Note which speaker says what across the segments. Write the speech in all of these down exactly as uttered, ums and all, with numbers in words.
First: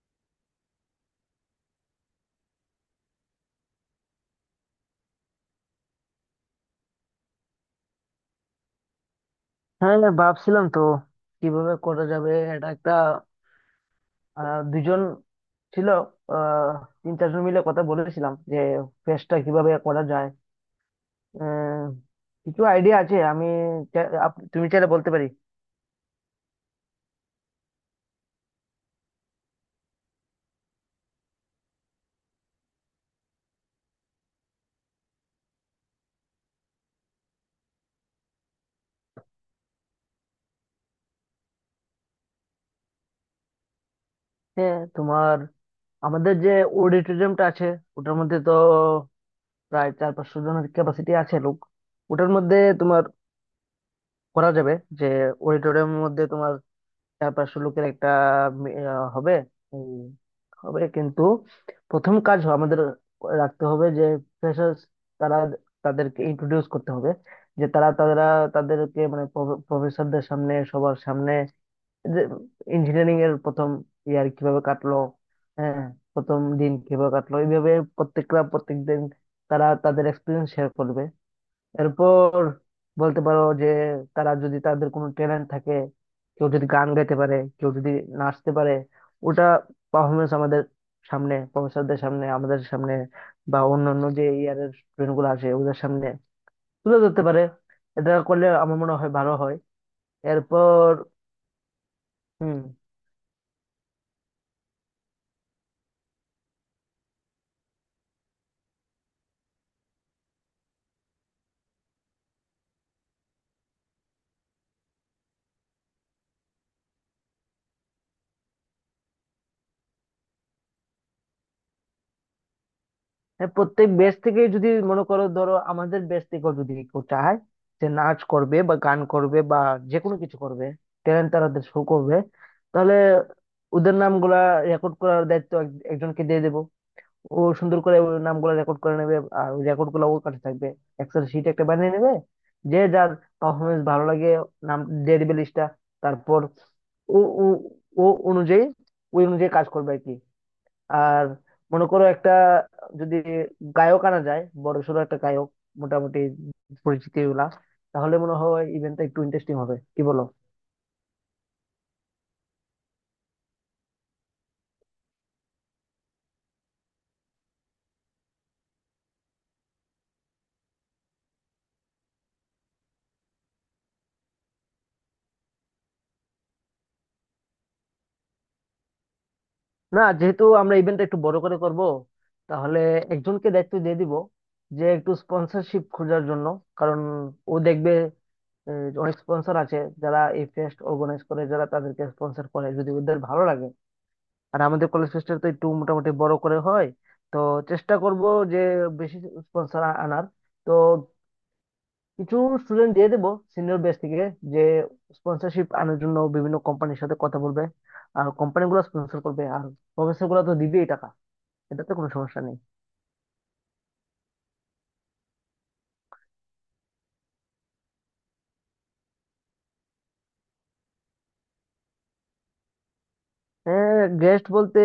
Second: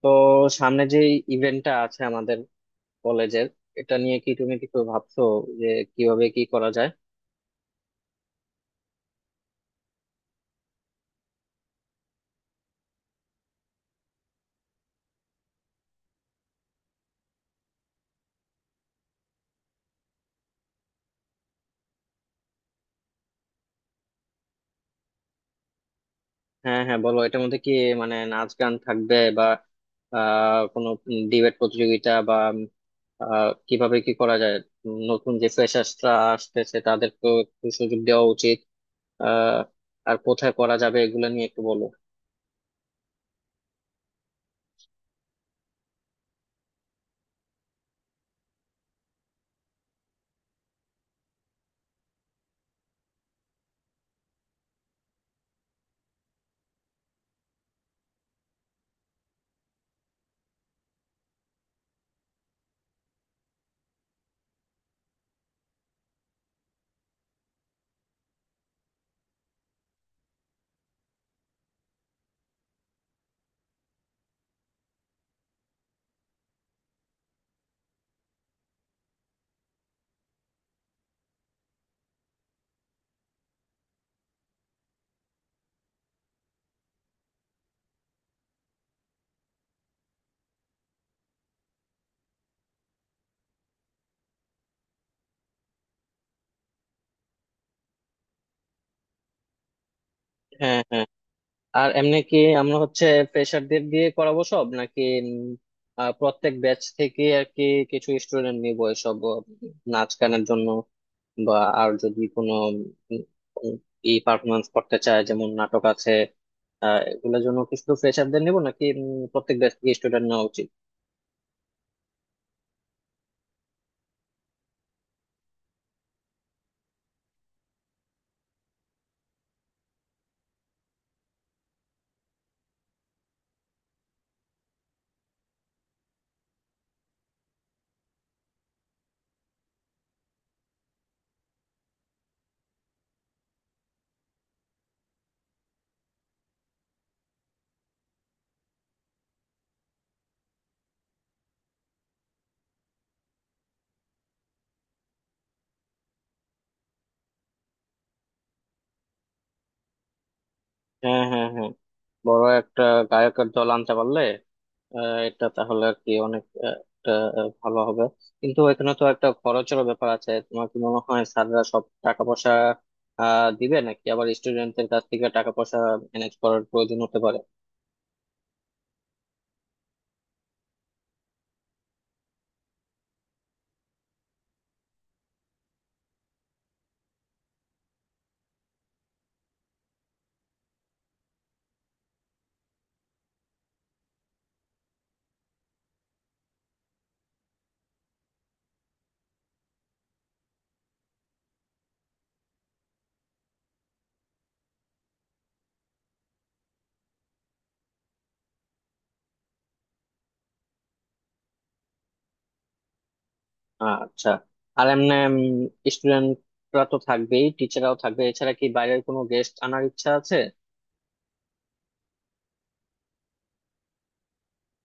Speaker 1: তো সামনে যে ইভেন্টটা আছে আমাদের কলেজের, এটা নিয়ে কি তুমি কিছু ভাবছো যে কিভাবে কি করা যায়?
Speaker 2: হ্যাঁ হ্যাঁ, ভাবছিলাম তো কিভাবে করা যাবে। এটা একটা আহ, দুজন ছিল, আহ, তিন চারজন মিলে কথা বলেছিলাম যে ফেস্টটা কিভাবে করা যায়। আহ, কিছু আইডিয়া আছে, আমি চা- আপ- তুমি চাইলে বলতে পারি।
Speaker 1: হ্যাঁ হ্যাঁ বলো, এটার মধ্যে কি মানে নাচ গান থাকবে, বা আহ কোনো ডিবেট প্রতিযোগিতা, বা আহ কিভাবে কি করা যায়? উম, নতুন যে ফ্রেশার্সরা আসতেছে তাদেরকেও একটু সুযোগ দেওয়া উচিত। আহ আর কোথায় করা যাবে এগুলো নিয়ে একটু বলো।
Speaker 2: হ্যাঁ, তোমার আমাদের যে অডিটোরিয়ামটা আছে ওটার মধ্যে তো প্রায় চার পাঁচশো জনের ক্যাপাসিটি আছে লোক। ওটার মধ্যে তোমার করা যাবে, যে অডিটোরিয়ামের মধ্যে তোমার চার পাঁচশো লোকের একটা মি- আহ, হবে হবে কিন্তু প্রথম কাজ আমাদের রাখতে হবে যে ফ্রেশার্স তারা, তাদেরকে ইন্ট্রোডিউস করতে হবে যে তারা তারা তাদেরকে মানে প্রফেসরদের সামনে সবার সামনে, যে ইঞ্জিনিয়ারিং এর প্রথম ইয়ার কিভাবে কাটলো। হ্যাঁ, প্রথম দিন কিভাবে কাটলো, এইভাবে প্রত্যেকটা প্রত্যেকদিন তারা তাদের এক্সপিরিয়েন্স শেয়ার করবে। এরপর বলতে পারো যে তারা যদি তাদের কোনো ট্যালেন্ট থাকে, কেউ যদি গান গাইতে পারে কেউ যদি নাচতে পারে, ওটা পারফরমেন্স আমাদের সামনে, প্রফেসরদের সামনে, আমাদের সামনে বা অন্যান্য যে ইয়ারের স্টুডেন্ট গুলো আসে ওদের সামনে তুলে ধরতে পারে। এটা করলে আমার মনে হয় ভালো হয়।
Speaker 1: হ্যাঁ
Speaker 2: এরপর
Speaker 1: হ্যাঁ। আর এমনি কি
Speaker 2: হম।
Speaker 1: আমরা হচ্ছে ফ্রেশারদের দিয়ে করাবো সব, নাকি উম, আহ, প্রত্যেক ব্যাচ থেকে আর কি কিছু স্টুডেন্ট নিবো এসব আহ, নাচ গানের জন্য, বা আর যদি কোনো ই পারফরমেন্স করতে চায় যেমন নাটক আছে আহ এগুলোর জন্য? কি শুধু ফ্রেশারদের নিবো নাকি উম, প্রত্যেক ব্যাচ থেকে স্টুডেন্ট নেওয়া উচিত?
Speaker 2: হ্যাঁ, প্রত্যেক ব্যাচ থেকে যদি মনে করো, ধরো আমাদের ব্যাচ থেকেও যদি কেউ চায় যে নাচ করবে বা গান করবে বা যে কোনো কিছু করবে, ট্যালেন্ট তারা শো করবে, তাহলে ওদের নামগুলা রেকর্ড করার দায়িত্ব এক- একজনকে দিয়ে দেবো। ও সুন্দর করে ওই নামগুলা রেকর্ড করে নেবে, আর ওই রেকর্ড গুলা ওর কাছে থাকবে, এক্সেল শিট একটা বানিয়ে নেবে। যে যার পারফরমেন্স ভালো লাগে, নাম দিয়ে দিবে লিস্টটা। তারপর ও ও ও অনুযায়ী ওই অনুযায়ী কাজ করবে আর কি। আর মনে করো একটা যদি গায়ক আনা যায়, বড়সড় একটা গায়ক, মোটামুটি পরিচিতি গুলা, তাহলে মনে হয় ইভেন্টটা একটু ইন্টারেস্টিং হবে, কি বলো?
Speaker 1: হ্যাঁ হ্যাঁ হ্যাঁ, বড় একটা গায়কের দল আনতে পারলে আহ, এটা তাহলে আর কি অনেক, আহ, একটা, আহ, ভালো হবে। কিন্তু এখানে তো একটা খরচেরও ব্যাপার আছে। তোমার কি মনে হয় স্যাররা সব টাকা পয়সা আহ দিবে, নাকি আবার স্টুডেন্টদের কাছ থেকে টাকা পয়সা ম্যানেজ করার প্রয়োজন হতে পারে?
Speaker 2: না, যেহেতু আমরা ইভেন্টটা একটু বড় করে করব, তাহলে একজনকে দায়িত্ব দিয়ে দিব যে একটু স্পন্সরশিপ খোঁজার জন্য। কারণ ও দেখবে, আহ, অনেক স্পন্সর আছে যারা এই ফেস্ট অর্গানাইজ করে, যারা তাদেরকে স্পন্সর করে যদি ওদের ভালো লাগে। আর আমাদের কলেজ ফেস্টটা তো একটু মোটামুটি বড় করে হয়, তো চেষ্টা করব যে বেশি স্পন্সর আনার। তো কিছু স্টুডেন্ট দিয়ে দেবো সিনিয়র ব্যাচ থেকে, যে স্পন্সরশিপ আনার জন্য বিভিন্ন কোম্পানির সাথে কথা বলবে। আর কোম্পানিগুলো স্পন্সর করবে, আর প্রফেসর গুলো তো দিবেই টাকা, এটাতে কোনো সমস্যা নেই।
Speaker 1: আচ্ছা। আর এমনি স্টুডেন্টরা তো থাকবেই, টিচাররাও থাকবে, এছাড়া কি বাইরের কোনো গেস্ট আনার ইচ্ছা আছে?
Speaker 2: হ্যাঁ, গেস্ট বলতে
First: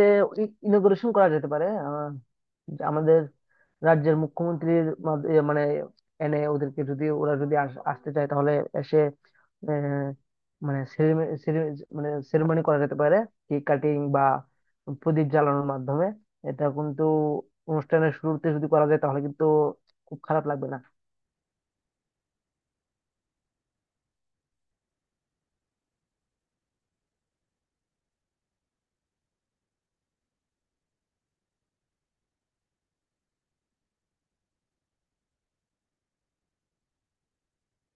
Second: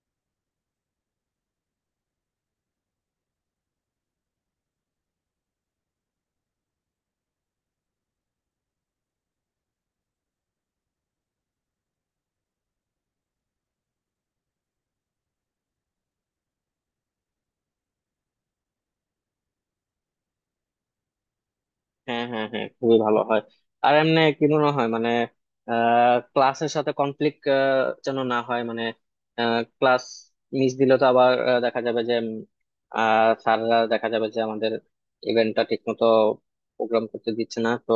Speaker 2: ইনোগ্রেশন করা যেতে পারে। আহ, যে আমাদের রাজ্যের মুখ্যমন্ত্রীর মাধ- এ মানে এনে, ওদেরকে যদি, ওরা যদি আস- আসতে চায় তাহলে এসে, আহ, মানে ceremony- cere- মানে সেরেমনি করা যেতে পারে। কেক কাটিং বা প্রদীপ জ্বালানোর মাধ্যমে। এটা কিন্তু অনুষ্ঠানের শুরুতে যদি করা যায় তাহলে কিন্তু খুব খারাপ লাগবে না।
Speaker 1: হ্যাঁ হ্যাঁ হ্যাঁ, খুবই ভালো হয়। আর এমনি কি মনে হয় মানে ক্লাসের সাথে কনফ্লিক্ট যেন না হয়। মানে ক্লাস মিস দিলে তো আবার আহ, দেখা যাবে যে স্যাররা দেখা যাবে যে আমাদের ইভেন্টটা ঠিক মতো প্রোগ্রাম করতে দিচ্ছে না। তো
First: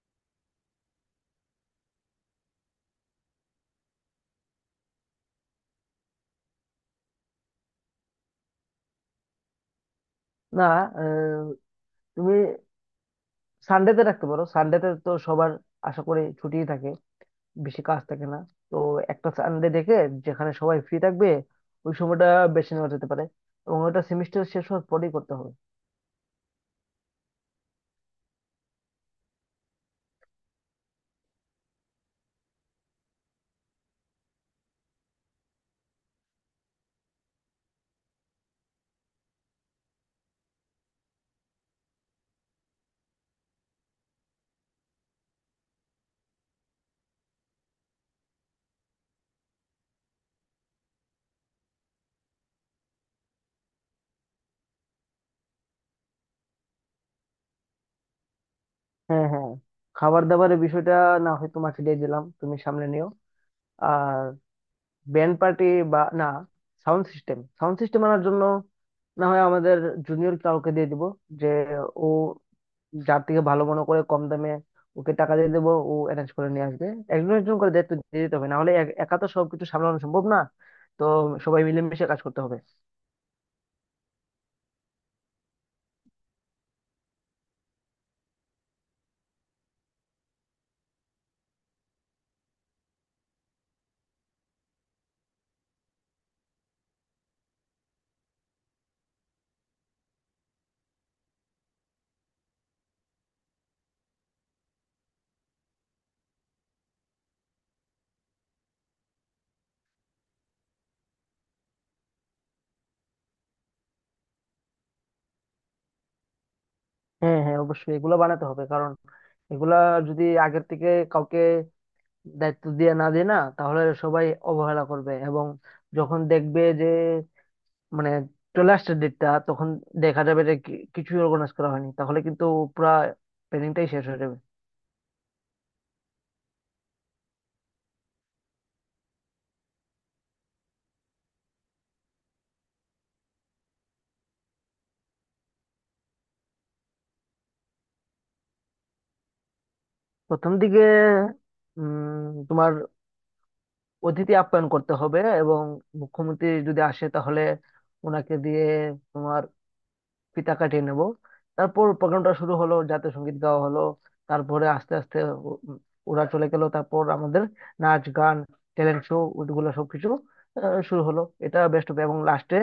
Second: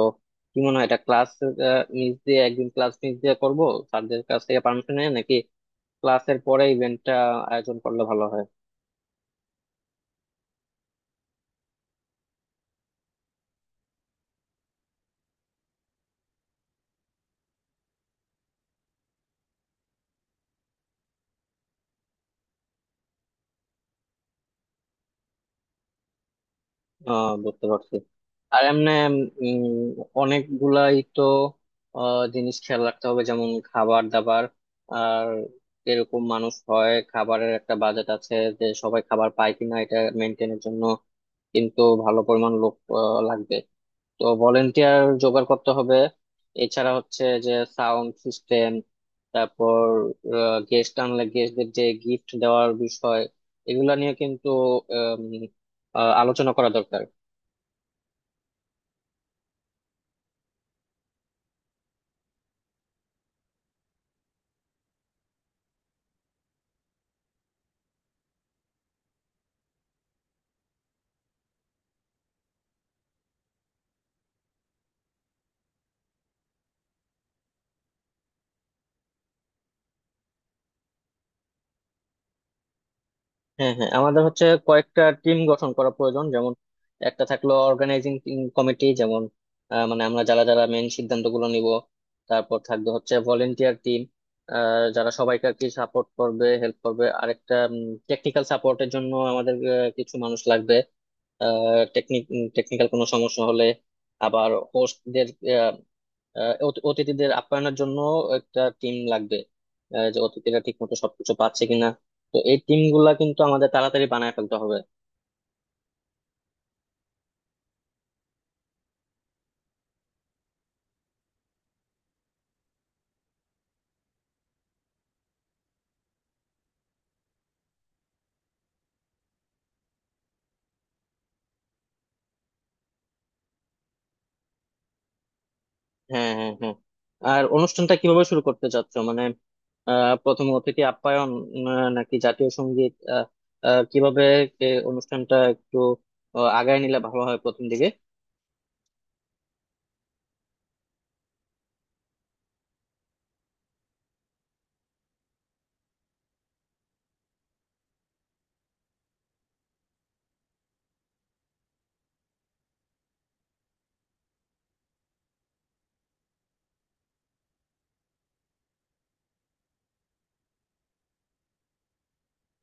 Speaker 1: কি মনে হয়, এটা ক্লাস মিস দিয়ে, একদিন ক্লাস মিস দিয়ে করবো স্যারদের কাছ থেকে পারমিশন নিয়ে, নাকি ক্লাসের পরে ইভেন্টটা আয়োজন করলে ভালো হয়?
Speaker 2: না, আহ, তুমি সানডেতে রাখতে পারো। সানডেতে তো সবার আশা করি ছুটিই থাকে, বেশি কাজ থাকে না। তো একটা সানডে দেখে, যেখানে সবাই ফ্রি থাকবে, ওই সময়টা বেছে নেওয়া যেতে পারে। এবং ওটা সেমিস্টার শেষ হওয়ার পরেই করতে হবে।
Speaker 1: আহ বুঝতে পারছি। আর এমনি উম অনেকগুলাই তো আহ, জিনিস খেয়াল রাখতে হবে, যেমন খাবার দাবার। আর এরকম মানুষ হয়, খাবারের একটা বাজেট আছে, যে সবাই খাবার পায় কিনা এটা মেনটেনের জন্য কিন্তু ভালো পরিমাণ লোক আহ, লাগবে। তো ভলেন্টিয়ার জোগাড় করতে হবে। এছাড়া হচ্ছে যে সাউন্ড সিস্টেম, তারপর গেস্ট আনলে গেস্টদের যে গিফট দেওয়ার বিষয়, এগুলা নিয়ে কিন্তু আম, আহ, আলোচনা করা দরকার।
Speaker 2: হ্যাঁ হ্যাঁ, খাবার দাবারের বিষয়টা না হয় তোমাকে দিয়ে দিলাম, তুমি সামনে নিও। আর ব্যান্ড পার্টি বা না, সাউন্ড সিস্টেম সাউন্ড সিস্টেম আনার জন্য না হয় আমাদের জুনিয়র কাউকে দিয়ে দিব, যে ও যার থেকে ভালো মনে করে কম দামে, ওকে টাকা দিয়ে দেবো, ও অ্যারেঞ্জ করে নিয়ে আসবে। একজন একজন করে দায়িত্ব দিয়ে দিতে হবে, না হলে এক- একা তো সবকিছু সামলানো সম্ভব না। তো সবাই মিলেমিশে কাজ করতে হবে।
Speaker 1: হ্যাঁ হ্যাঁ, আমাদের হচ্ছে কয়েকটা টিম গঠন করা প্রয়োজন। যেমন একটা থাকলো অর্গানাইজিং কমিটি, যেমন আহ, মানে আমরা যারা যারা মেন সিদ্ধান্তগুলো নিব। তারপর থাকবে হচ্ছে ভলেন্টিয়ার টিম যারা সবাইকে আর কি সাপোর্ট করবে, হেল্প করবে। আরেকটা টেকনিক্যাল সাপোর্টের জন্য আমাদের আহ, কিছু মানুষ লাগবে টেকনিক টেকনিক্যাল কোনো সমস্যা হলে। আবার হোস্টদের, আহ, অত- অতিথিদের আপ্যায়নের জন্য একটা টিম লাগবে, আহ, যে অতিথিরা ঠিক মতো সবকিছু পাচ্ছে কিনা। তো এই টিম গুলা কিন্তু আমাদের তাড়াতাড়ি বানায় ফেলতে হবে।
Speaker 2: হ্যাঁ হ্যাঁ, অবশ্যই এগুলো বানাতে হবে। কারণ এগুলা যদি আগের থেকে কাউকে দায়িত্ব দিয়ে না দেয় না, তাহলে সবাই অবহেলা করবে, এবং যখন দেখবে যে মানে চলে আসছে ডেটটা, তখন দেখা যাবে যে কি- কিছুই অর্গানাইজ করা হয়নি, তাহলে কিন্তু পুরা প্ল্যানিংটাই শেষ হয়ে যাবে।
Speaker 1: হ্যাঁ হ্যাঁ হ্যাঁ। আর অনুষ্ঠানটা কিভাবে শুরু করতে চাচ্ছ মানে আহ প্রথম অতিথি আপ্যায়ন, আহ, নাকি জাতীয় সঙ্গীত, আহ আহ, কিভাবে এ, অনুষ্ঠানটা একটু আহ, আগায় নিলে ভালো হয় প্রথম দিকে?
Speaker 2: প্রথম দিকে উম, তোমার অতিথি আপ্যায়ন করতে হবে, এবং মুখ্যমন্ত্রী যদি আসে তাহলে ওনাকে দিয়ে তোমার ফিতা কাটিয়ে নেব। তারপর প্রোগ্রামটা শুরু হলো, জাতীয় সঙ্গীত গাওয়া হলো। তারপরে আস্তে আস্তে ও- ওরা চলে গেল, তারপর আমাদের নাচ গান ট্যালেন্ট শো ওগুলো সবকিছু আহ, শুরু হলো, এটা বেস্ট হবে। এবং লাস্টে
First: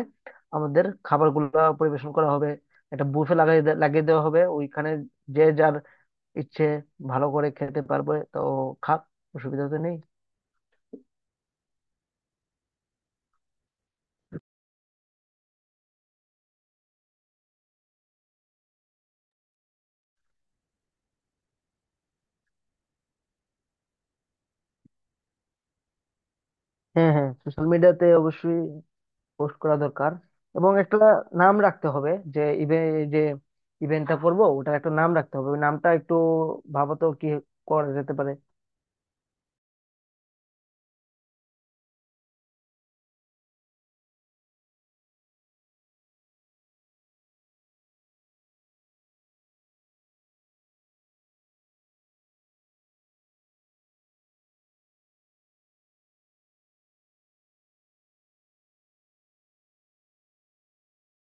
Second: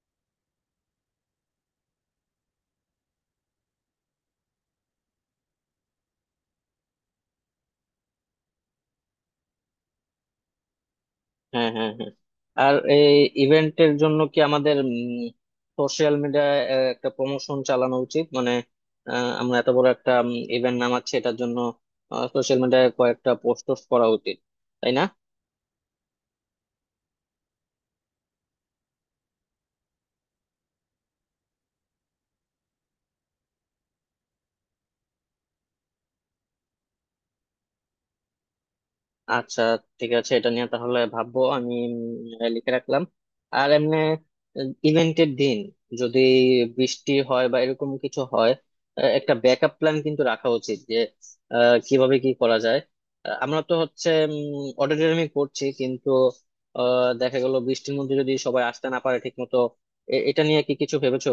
Speaker 2: আমাদের খাবারগুলো পরিবেশন করা হবে। একটা বুফে লাগাই দে- লাগিয়ে দেওয়া হবে ওইখানে, যে যার ইচ্ছে ভালো করে খেতে পারবে, তো খাক, অসুবিধা তো নেই।
Speaker 1: হ্যাঁ হ্যাঁ হ্যাঁ। আর এই ইভেন্টের জন্য কি আমাদের সোশ্যাল মিডিয়ায় একটা প্রমোশন চালানো উচিত? মানে আহ, আমরা এত বড় একটা ইভেন্ট নামাচ্ছি, এটার জন্য সোশ্যাল মিডিয়ায় কয়েকটা পোস্ট টোস্ট করা উচিত, তাই না?
Speaker 2: হ্যাঁ হ্যাঁ, সোশ্যাল মিডিয়াতে অবশ্যই পোস্ট করা দরকার। এবং একটা নাম রাখতে হবে, যে ইভে যে ইভেন্টটা করব ওটার একটা নাম রাখতে হবে, ওই নামটা একটু ভাবো তো কি করা যেতে পারে।
Speaker 1: আচ্ছা ঠিক আছে, এটা নিয়ে তাহলে ভাববো আমি। উম, লিখে রাখলাম। আর এমনি ইভেন্টের দিন যদি বৃষ্টি হয় বা এরকম কিছু হয়, আহ, একটা ব্যাকআপ প্ল্যান কিন্তু রাখা উচিত যে আহ, কিভাবে কি করা যায়। আহ, আমরা তো হচ্ছে অডিটোরিয়ামে করছি, কিন্তু আহ, দেখা গেল বৃষ্টির মধ্যে যদি সবাই আসতে না পারে ঠিক মতো। এটা নিয়ে কি কিছু ভেবেছো?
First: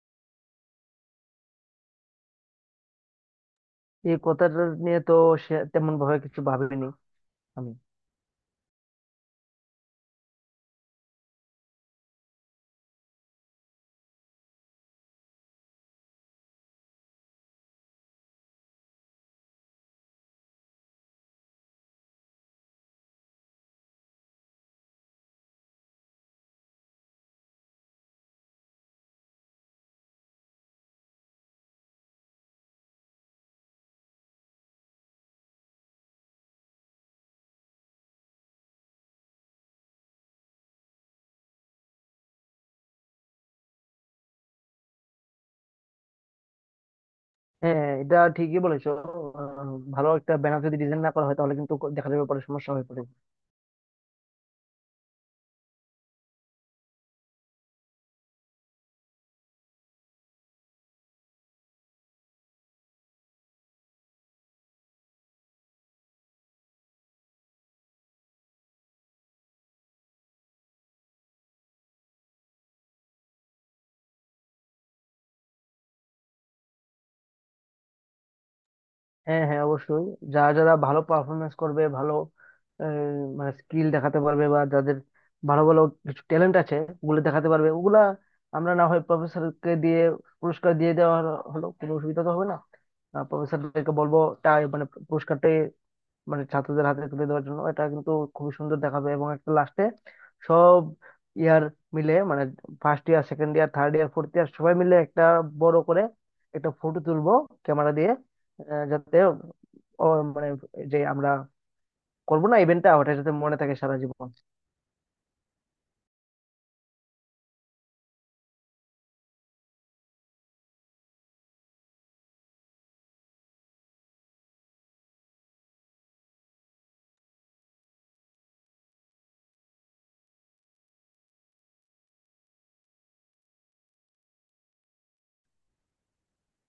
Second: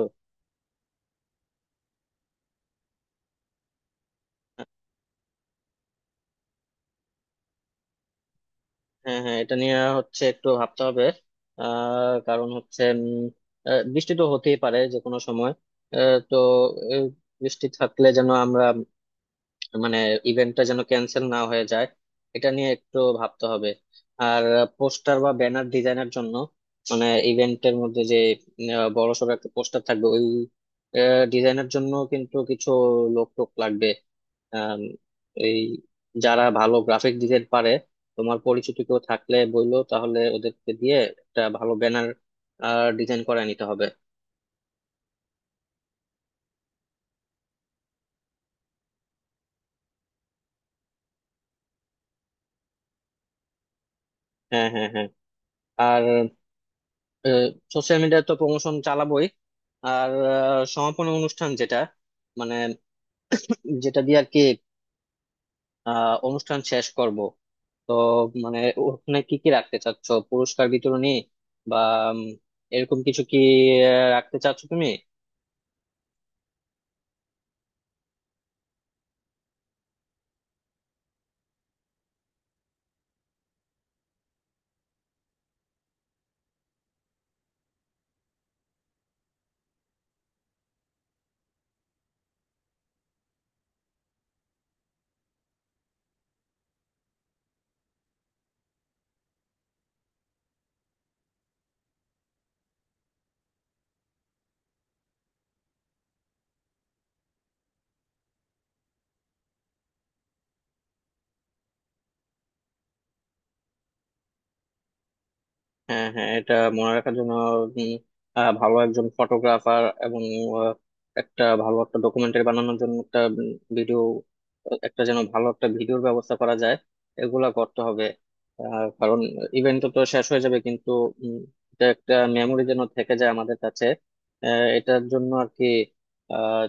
Speaker 2: এই কথাটা নিয়ে তো সে তেমন ভাবে কিছু ভাবিনি আমি।
Speaker 1: হ্যাঁ হ্যাঁ, এটা নিয়ে হচ্ছে একটু ভাবতে হবে। আহ কারণ হচ্ছে উম, আহ, বৃষ্টি তো হতেই পারে যে কোনো সময়। আহ, তো আহ, বৃষ্টি থাকলে যেন আমরা উম, মানে ইভেন্টটা যেন ক্যান্সেল না হয়ে যায়, এটা নিয়ে একটু ভাবতে হবে। আর পোস্টার বা ব্যানার ডিজাইনের জন্য মানে ইভেন্টের মধ্যে যে বড় সড়ো একটা পোস্টার থাকবে, ওই ডিজাইনের জন্য কিন্তু কিছু লোক টোক লাগবে। আম, এই যারা ভালো গ্রাফিক ডিজাইন পারে তোমার পরিচিত কেউ থাকলে বললো, তাহলে ওদেরকে দিয়ে একটা ভালো ব্যানার ডিজাইন করে নিতে হবে।
Speaker 2: হ্যাঁ, এটা ঠিকই বলেছো। আহ, ভালো একটা ব্যানার যদি ডিজাইন না করা হয় তাহলে কিন্তু দেখা যাবে পরে সমস্যা হয়ে পড়ে।
Speaker 1: হ্যাঁ হ্যাঁ হ্যাঁ। আর সোশ্যাল মিডিয়ায় তো প্রমোশন চালাবোই। আর আহ, সমাপনী অনুষ্ঠান যেটা মানে যেটা দিয়ে আর কি আহ, অনুষ্ঠান শেষ করব, তো মানে ওখানে কি কি রাখতে চাচ্ছ? পুরস্কার বিতরণী বা উম, এরকম কিছু কি আহ, রাখতে চাচ্ছ তুমি?
Speaker 2: হ্যাঁ হ্যাঁ, অবশ্যই। যারা যারা ভালো পারফরমেন্স করবে, ভালো আহ, মানে স্কিল দেখাতে পারবে, বা যাদের ভালো ভালো কিছু ট্যালেন্ট আছে ওগুলো দেখাতে পারবে, ওগুলা আমরা না হয় প্রফেসরকে দিয়ে পুরস্কার দিয়ে দেওয়া হলো হলো, কোনো অসুবিধা তো হবে না। প্রফেসরদেরকে বলবো তাই, মানে পুরস্কারটা মানে ছাত্রদের হাতে তুলে দেওয়ার জন্য, এটা কিন্তু খুবই সুন্দর দেখাবে। এবং একটা লাস্টে সব ইয়ার মিলে, মানে first year second year third year fourth year সবাই মিলে একটা বড় করে একটা ফটো তুলবো ক্যামেরা দিয়ে, আহ, যাতে ও মানে যে আমরা করবো না ইভেন্টটা, ওটা যাতে মনে থাকে সারা জীবন।
Speaker 1: হ্যাঁ হ্যাঁ, এটা মনে রাখার জন্য উম, আহ, ভালো একজন ফটোগ্রাফার এবং আহ, একটা ভালো একটা ডকুমেন্টারি বানানোর জন্য একটা ভিডিও, একটা যেন ভালো একটা ভিডিওর ব্যবস্থা করা যায়, এগুলা করতে হবে। আহ, কারণ ইভেন্ট তো তো শেষ হয়ে যাবে, কিন্তু উম, এটা একটা মেমোরি যেন থেকে যায় আমাদের কাছে। আহ, এটার জন্য আর কি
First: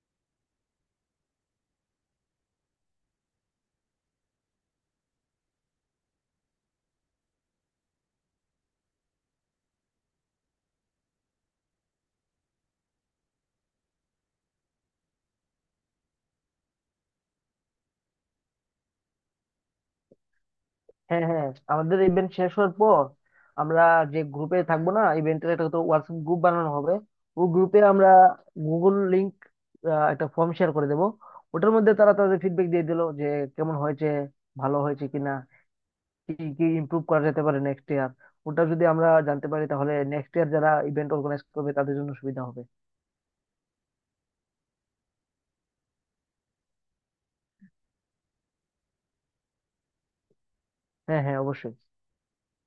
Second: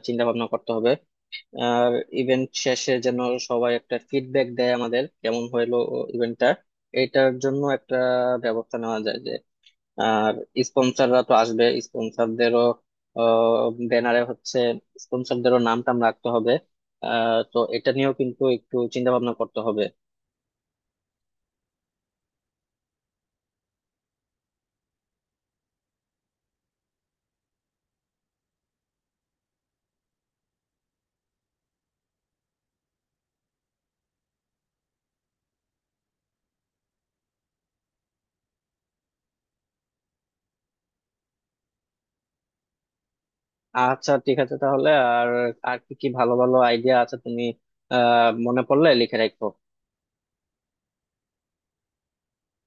Speaker 1: চিন্তা ভাবনা করতে হবে। আর ইভেন্ট শেষে যেন সবাই একটা ফিডব্যাক দেয় আমাদের কেমন হইলো ইভেন্টটা, এটার জন্য একটা ব্যবস্থা নেওয়া যায় যে। আর স্পন্সররা তো আসবে, স্পন্সরদেরও ব্যানারে হচ্ছে স্পন্সরদেরও নাম টাম রাখতে হবে। আহ, তো এটা নিয়েও কিন্তু একটু চিন্তা ভাবনা করতে হবে।
Speaker 2: হ্যাঁ হ্যাঁ, আমাদের ইভেন্ট শেষ হওয়ার পর আমরা যে গ্রুপে থাকবো না, ইভেন্টের একটা তো হোয়াটসঅ্যাপ গ্রুপ বানানো হবে, ওই গ্রুপে আমরা গুগল লিংক একটা ফর্ম শেয়ার করে দেবো। ওটার মধ্যে তারা তাদের ফিডব্যাক দিয়ে দিলো যে কেমন হয়েছে, ভালো হয়েছে কিনা, কি কি ইমপ্রুভ করা যেতে পারে নেক্সট ইয়ার। ওটা যদি আমরা জানতে পারি তাহলে নেক্সট ইয়ার যারা ইভেন্ট অর্গানাইজ করবে তাদের জন্য সুবিধা হবে।
Speaker 1: আচ্ছা ঠিক আছে তাহলে। আর আর কি কি ভালো ভালো আইডিয়া আছে তুমি আহ মনে পড়লে লিখে রাখো।
Speaker 2: হ্যাঁ হ্যাঁ, অবশ্যই।